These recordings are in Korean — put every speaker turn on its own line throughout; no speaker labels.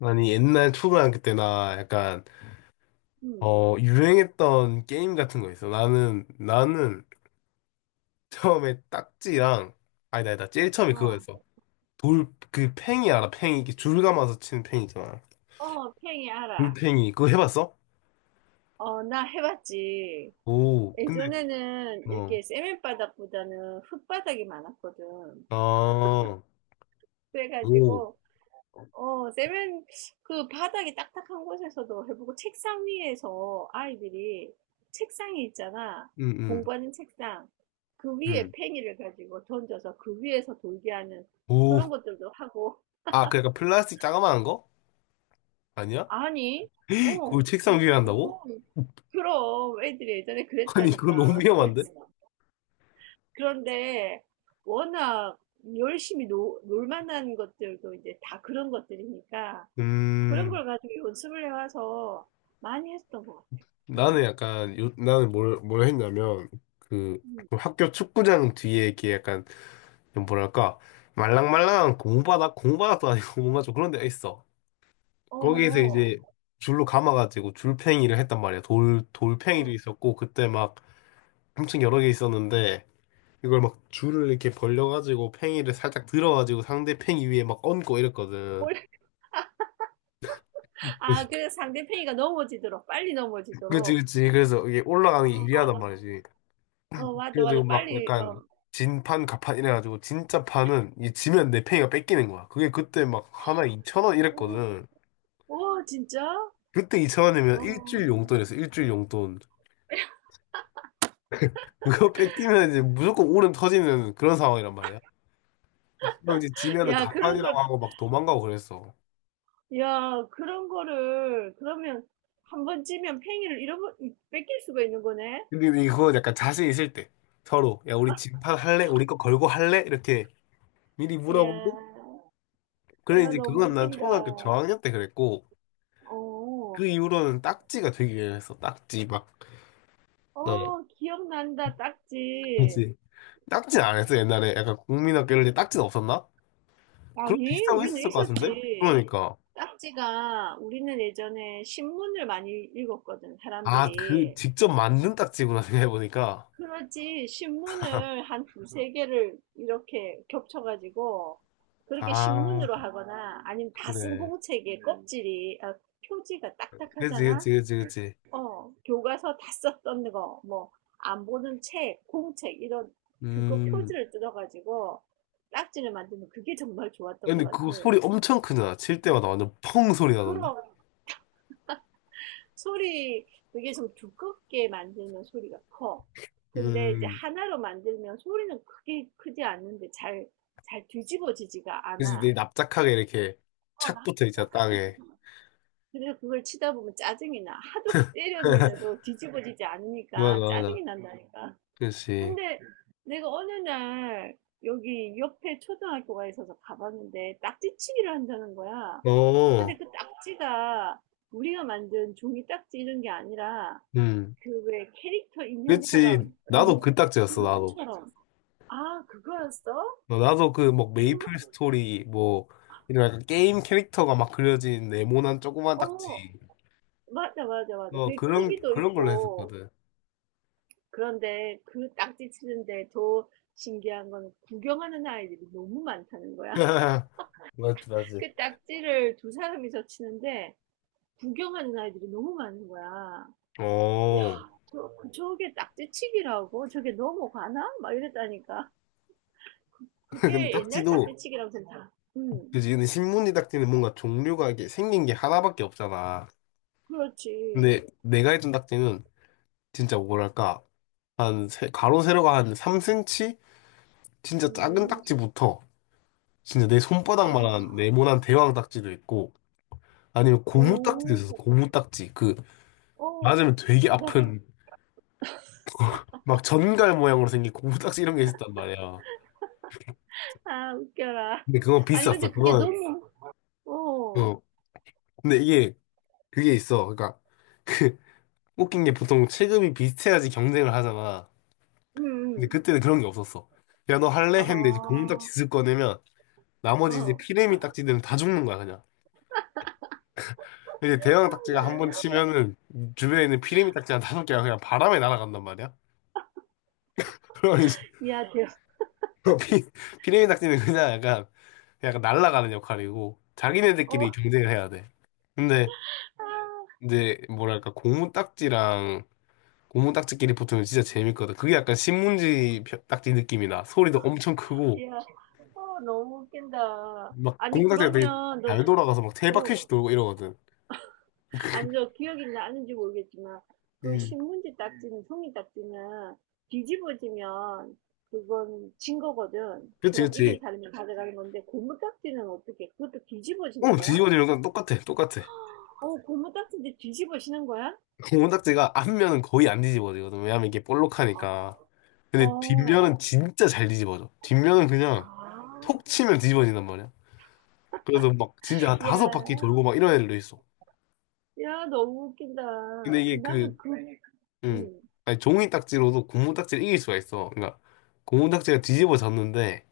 아니, 옛날 초등학교 때 나 약간,
응,
유행했던 게임 같은 거 있어. 나는 처음에 딱지랑, 아니다, 아니다. 제일 처음에
어,
그거였어. 돌, 그 팽이 알아? 팽이. 이렇게 줄 감아서 치는 팽이 있잖아.
어, 팽이 알아.
돌팽이. 그거 해봤어?
어, 나 해봤지.
오, 근데,
예전에는
어,
이렇게 세면바닥보다는 흙바닥이 많았거든.
아, 오,
그래가지고, 세면, 그 바닥이 딱딱한 곳에서도 해보고, 책상 위에서 아이들이, 책상이 있잖아.
응, 응,
공부하는 책상. 그 위에
응.
팽이를 가지고 던져서 그 위에서 돌게 하는
오.
그런 것들도 하고,
아, 그 약간 플라스틱 자그마한 거? 아니야?
아니,
그걸 책상
그,
위에 한다고?
무거운, 그럼 애들이 예전에
아니, 그건 너무
그랬다니까.
위험한데?
그래서 그런데 워낙 열심히 놀 만한 것들도 이제 다 그런 것들이니까 그런
음.
걸 가지고 연습을 해와서 많이 했던 것 같아요.
나는
음,
약간 요, 나는 뭘 했냐면 그
음.
그 학교 축구장 뒤에 이렇게 약간 뭐랄까 말랑말랑한 공바닥도 아니고 뭔가 좀 그런 데가 있어.
어,
거기에서
어,
이제 줄로 감아가지고 줄팽이를 했단 말이야. 돌 돌팽이도
어.
있었고 그때 막 엄청 여러 개 있었는데 이걸 막 줄을 이렇게 벌려가지고 팽이를 살짝 들어가지고 상대 팽이 위에 막 얹고 이랬거든.
올- 아, 그래서 상대편이가 넘어지도록, 빨리
그치
넘어지도록.
그치 그래서 이게 올라가는 게
어, 맞아,
유리하단
맞아.
말이지.
어, 맞아,
그래가지고
맞아.
막
빨리,
약간
어,
진판 가판 이래가지고 진짜 판은 이 지면 내 팽이가 뺏기는 거야. 그게 그때 막 하나 2천 원
오,
이랬거든.
오, 진짜?
그때 2천 원이면 일주일
어.
용돈이었어. 일주일 용돈. 그거 뺏기면 이제 무조건 울음 터지는 그런 상황이란 말이야. 그럼 이제 지면은
야, 그런 걸,
가판이라고 하고 막 도망가고 그랬어.
야, 그런 거를, 그러면 한 번 찌면 뺏길 수가 있는 거네?
근데 이거 약간 자신 있을 때 서로 야 우리 진판 할래? 우리 거 걸고 할래? 이렇게 미리
이야,
물어보고 그래
야,
이제
너무
그건 난
웃긴다.
초등학교 저학년 때 그랬고
어,
그 이후로는 딱지가 되기 위해서 딱지 막 어,
어, 기억난다, 딱지.
그지 딱지는 안 했어, 옛날에. 약간 국민학교 이럴 때 딱지는 없었나? 그런 거
아니,
비슷한 거
우리는
있었을 것 같은데?
있었지.
그러니까.
딱지가, 우리는 예전에 신문을 많이 읽었거든,
아, 그,
사람들이.
직접 만든 딱지구나, 생각해보니까.
그렇지, 신문을 한 두세 개를 이렇게 겹쳐가지고, 그렇게
아,
신문으로 하거나, 아니면 다 쓴
그래.
공책의 표지가
그치,
딱딱하잖아?
그치, 그치, 그치.
어, 교과서 다 썼던 거, 뭐, 안 보는 책, 공책, 이런, 그거
음.
표지를 뜯어가지고 딱지를 만드는 그게 정말 좋았던 것
근데
같아.
그 소리 엄청 크잖아. 칠 때마다 완전 펑 소리 나던데?
그런 소리, 그게 좀 두껍게 만들면 소리가 커. 근데 이제
음.
하나로 만들면 소리는 크게 크지 않는데 잘, 잘 뒤집어지지가
그치, 내
않아.
납작하게 이렇게
어,
착
나
붙어 있잖아, 땅에.
짝짝거리잖아. 그래서 그걸 치다 보면 짜증이 나. 하도 때렸는데도 뒤집어지지
맞아,
않으니까 짜증이
맞아.
난다니까.
그치.
근데 내가 어느 날 여기 옆에 초등학교가 있어서 가봤는데 딱지치기를 한다는 거야. 근데
어,
그 딱지가 우리가 만든 종이 딱지 이런 게 아니라
음.
그 왜 캐릭터
그치.
인형처럼 음,
나도 그 딱지였어, 나도.
고무처럼 아 그거였어?
어, 나도 그 뭐
음,
메이플 스토리 뭐 이런 약간 게임 캐릭터가 막 그려진 네모난 조그만
어
딱지
맞아 맞아 맞아
뭐
그게
그런
크기도
그런 걸로
있고
했었거든.
그런데 그 딱지 치는데 더 신기한 건 구경하는 아이들이 너무 많다는 거야.
맞지, 맞지.
그 딱지를 두 사람이서 치는데 구경하는 아이들이 너무 많은 거야. 야,
어
저게 딱지치기라고? 저게 넘어가나? 막 이랬다니까.
근데
그게 옛날
딱지도
딱지치기라고 생각. 응,
그지 근데 신문지 딱지는 뭔가 종류가 이게 생긴 게 하나밖에 없잖아.
그렇지.
근데 내가 했던 딱지는 진짜 뭐랄까 한 가로 세로가 한 3cm 진짜 작은
음,
딱지부터 진짜 내
아,
손바닥만한 네모난 대왕 딱지도 있고 아니면 고무 딱지도 있었어.
오,
고무 딱지 그
어,
맞으면 되게
나,
아픈 막 전갈 모양으로 생긴 고무딱지 이런 게 있었단 말이야.
아, 웃겨라.
근데 그건
아니,
비쌌어.
근데 그게 아,
그건
너무, 어,
어. 근데 이게 그게 있어. 그러니까 그 웃긴 게 보통 체급이 비슷해야지 경쟁을 하잖아.
응,
근데
응.
그때는 그런 게 없었어. 야 너 할래?
아,
했는데 이제 고무딱지
어,
쓱 꺼내면 나머지 이제
아,
피레미 딱지들은 다 죽는 거야 그냥. 이제 대형 딱지가 한
너무
번
웃겨.
치면은 주변에 있는 피레미 딱지 한 다섯 개가 그냥 바람에 날아간단 말이야. 그러니
야, 대,
피, 피레미 닭띠는 그냥 약간, 약간 날아가는 역할이고,
어,
자기네들끼리 경쟁을 해야 돼. 근데,
아,
이제, 뭐랄까, 고무 딱지랑, 고무 딱지끼리 붙으면 진짜 재밌거든. 그게 약간 신문지 딱지 느낌이 나. 소리도 엄청 크고,
야, 어, 너무 웃긴다.
막,
아니,
고무 딱지가 되게
그러면 너,
잘 돌아가서 막 세바퀴씩
어,
돌고 이러거든.
아니요, 기억이 나는지 모르겠지만, 그
음.
신문지 딱지는, 종이 딱지는 뒤집어지면 그건 진 거거든.
그치,
그럼 이긴
그치.
사람이 그 가져가는 건데, 고무 딱지는 어떻게, 그것도 뒤집어지는
어,
거야?
뒤집어지는 건 똑같아, 똑같아.
어, 맞아요. 고무 딱지인데 뒤집어지는 거야?
고무 딱지가 앞면은 거의 안 뒤집어지거든. 왜냐면 이게 볼록하니까.
어,
근데 뒷면은
어,
진짜 잘 뒤집어져. 뒷면은 그냥
아,
톡 치면 뒤집어진단 말이야. 그래서 막 진짜 한
야,
다섯 바퀴 돌고 막 이런 애들도 있어.
야, 너무 웃긴다.
근데
그
이게 그,
나는 그, 왜?
음,
응,
아니 종이 딱지로도 고무 딱지를 이길 수가 있어. 그러니까 고무 딱지가 뒤집어졌는데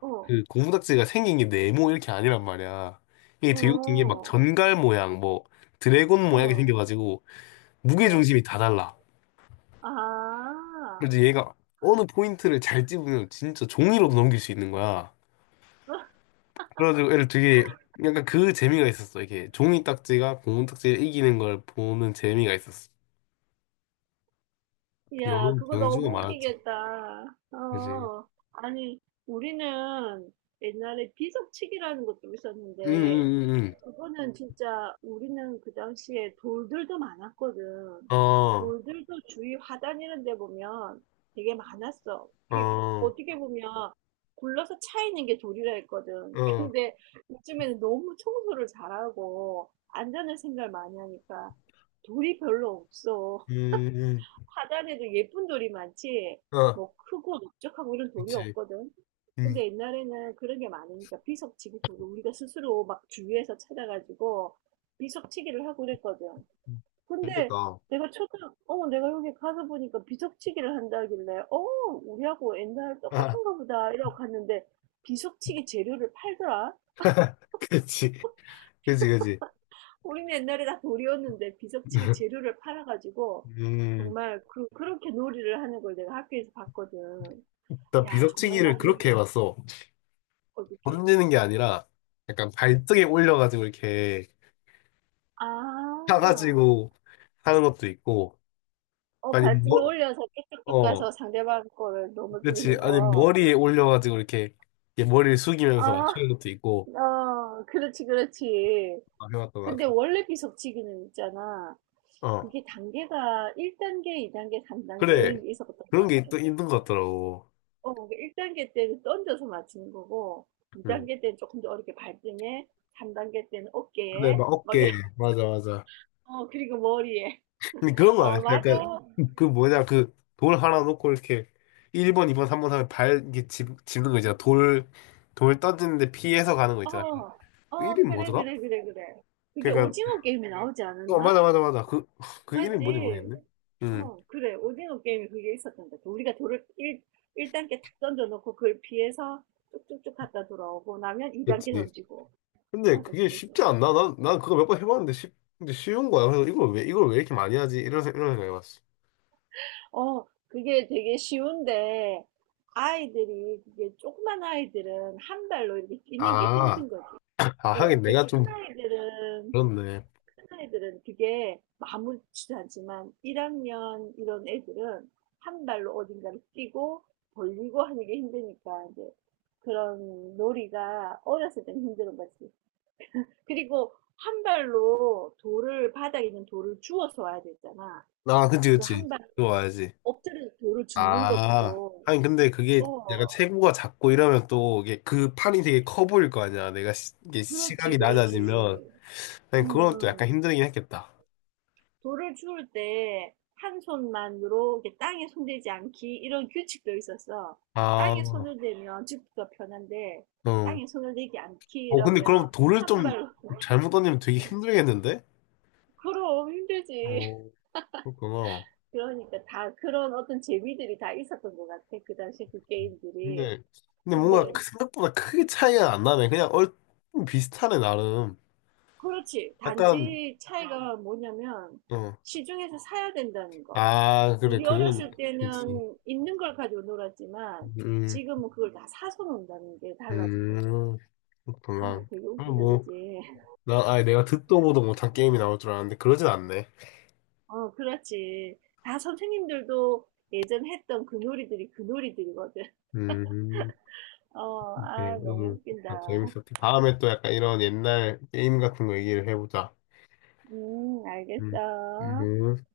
어,
그 고무 딱지가 생긴 게 네모 이렇게 아니란 말이야. 이게 되게 웃긴 게 막
어,
전갈 모양, 뭐 드래곤 모양이
어,
생겨가지고 무게
어,
중심이 다 달라.
아,
그래서 얘가 어느 포인트를 잘 집으면 진짜 종이로도 넘길 수 있는 거야. 그래가지고 애를 되게 약간 그 재미가 있었어. 이게 종이 딱지가 고무 딱지를 이기는 걸 보는 재미가 있었어.
야,
여러
그거
경주가
너무
많았지.
웃기겠다.
그지?
어, 아니, 우리는 옛날에 비석치기라는 것도
응,
있었는데,
응, 응,
그거는 진짜 우리는 그 당시에 돌들도 많았거든.
응. 어,
돌들도 주위 화단 이런 데 보면 되게 많았어.
어,
그,
어,
어떻게 보면 굴러서 차 있는 게 돌이라 했거든. 근데 요즘에는 너무 청소를 잘하고 안전을 생각 많이 하니까 돌이 별로 없어.
음, 음.
화단에도 예쁜 돌이 많지,
어,
뭐 크고 넓적하고 이런 돌이
그치.
없거든.
음,
근데 옛날에는 그런 게 많으니까 비석치기 돌을 우리가 스스로 막 주위에서 찾아가지고 비석치기를 하고 그랬거든.
음.
근데
재밌겠다.
내가 초등, 어, 내가 여기 가서 보니까 비석치기를 한다길래, 어, 우리하고 옛날
아,
똑같은가 보다 이러고 갔는데 비석치기 재료를 팔더라.
그치. 그치, 그치.
우리는 옛날에 다 돌이었는데 비석치기 재료를 팔아가지고
음,
정말 그, 그렇게 놀이를 하는 걸 내가 학교에서 봤거든.
나
야, 정말
비석치기를
많이
그렇게 해봤어.
어떻게
던지는 게 아니라 약간 발등에 올려가지고 이렇게
아.
차가지고 하는 것도 있고,
어,
아니,
발등에
뭐,
올려서 쭉쭉쭉
어,
가서 상대방 거를
그치.
넘어뜨리는
아니,
거.
머리에 올려가지고 이렇게, 이게 머리를 숙이면서 어,
아,
맞추는 것도 있고,
어, 그렇지, 그렇지.
아, 해봤던 것 같아.
근데 원래 비석치기는 있잖아.
어,
그게 단계가 1단계, 2단계, 3단계
그래.
이런 게 있었던 것
그런 게 있,
같아.
있는 것 같더라고.
어, 1단계 때는 던져서 맞추는 거고,
응.
2단계 때는 조금 더 어렵게 발등에, 3단계 때는
근데
어깨에,
막
막
어깨,
이런,
맞아, 맞아.
어, 그리고 머리에.
근데 그런 거
어,
아니야
맞아.
약간, 그 뭐냐, 그 돌 하나 놓고 이렇게, 1번, 2번, 3번 하면 발, 이렇게 집, 집는 거 있잖아. 돌, 돌 던지는데 피해서 가는 거
어,
있잖아. 그
어,
이름이
그래,
뭐더라?
그래, 그래, 그래. 그게
그니까,
오징어 게임에 나오지
어,
않았나?
맞아, 맞아, 맞아. 그, 그 이름이 뭔지
맞지?
모르겠네. 응,
어, 그래. 오징어 게임에 그게 있었던 것 같아. 우리가 돌을 1, 일단계탁 던져놓고 그걸 피해서 쭉쭉쭉 갔다 돌아오고 나면 2단계
그치.
던지고.
근데
맞아,
그게
그게
쉽지
있었어.
않나? 난 그거 몇 번 해봤는데 쉽, 근데 쉬운 거야. 그래서 이걸 왜, 이걸 왜 이렇게 많이 하지? 이런, 이런 생각 해봤어.
어, 그게 되게 쉬운데 아이들이, 그게 조그만 아이들은 한 발로 이렇게 뛰는 게
아,
힘든 거지.
아,
어,
하긴
이게
내가
큰
좀,
아이들은
그렇네.
큰 애들은 그게 아무렇지도 않지만 1학년 이런 애들은 한 발로 어딘가를 뛰고 벌리고 하는 게 힘드니까 이제 그런 놀이가 어렸을 때는 힘든 거지. 그리고 한 발로 돌을 바닥에 있는 돌을 주워서 와야 되잖아.
아, 그치,
그
그치.
한 발
좋아야지.
엎드려 돌을 줍는
아,
것도
하긴 근데 그게 약간
어
체구가 작고 이러면 또 이게 그 판이 되게 커 보일 거 아니야. 내가 시, 이게
그렇지
시각이
그렇지.
낮아지면. 하긴
음.
그건 또 약간
음.
힘들긴 했겠다.
돌을 주울 때 한 손만 이렇게 땅에 손대지 않기 이런 규칙도 있었어. 땅에
아,
손을 대면 죽기가 편한데
응.
땅에 손을 대지 않기
어, 근데
이러면
그럼 돌을
한
좀
발로
잘못 던지면 되게 힘들겠는데?
그럼 힘들지.
어, 그렇구나.
그러니까 다 그런 어떤 재미들이 다 있었던 것 같아. 그 당시 그 게임들이.
근데, 근데 뭔가
근데
그 생각보다 크게 차이가 안 나네. 그냥 얼 비슷하네, 나름.
그렇지.
약간,
단지 차이가 뭐냐면
어.
시중에서 사야 된다는 거.
아, 그래,
우리
그건,
어렸을
그치.
때는 있는 걸 가지고 놀았지만
음,
지금은 그걸 다 사서 논다는 게 달라진 거지.
음, 그렇구나.
어, 되게
아,
웃기다,
뭐,
그지?
나, 아 내가 듣도 보도 못한 게임이 나올 줄 알았는데, 그러진 않네.
어, 그렇지. 다 선생님들도 예전 했던 그 놀이들이 그 놀이들이거든.
음,
어,
오케이.
아, 너무
오늘 아,
웃긴다.
재밌었지. 다음에 또 약간 이런 옛날 게임 같은 거 얘기를 해보자. 음,
알겠어.
음.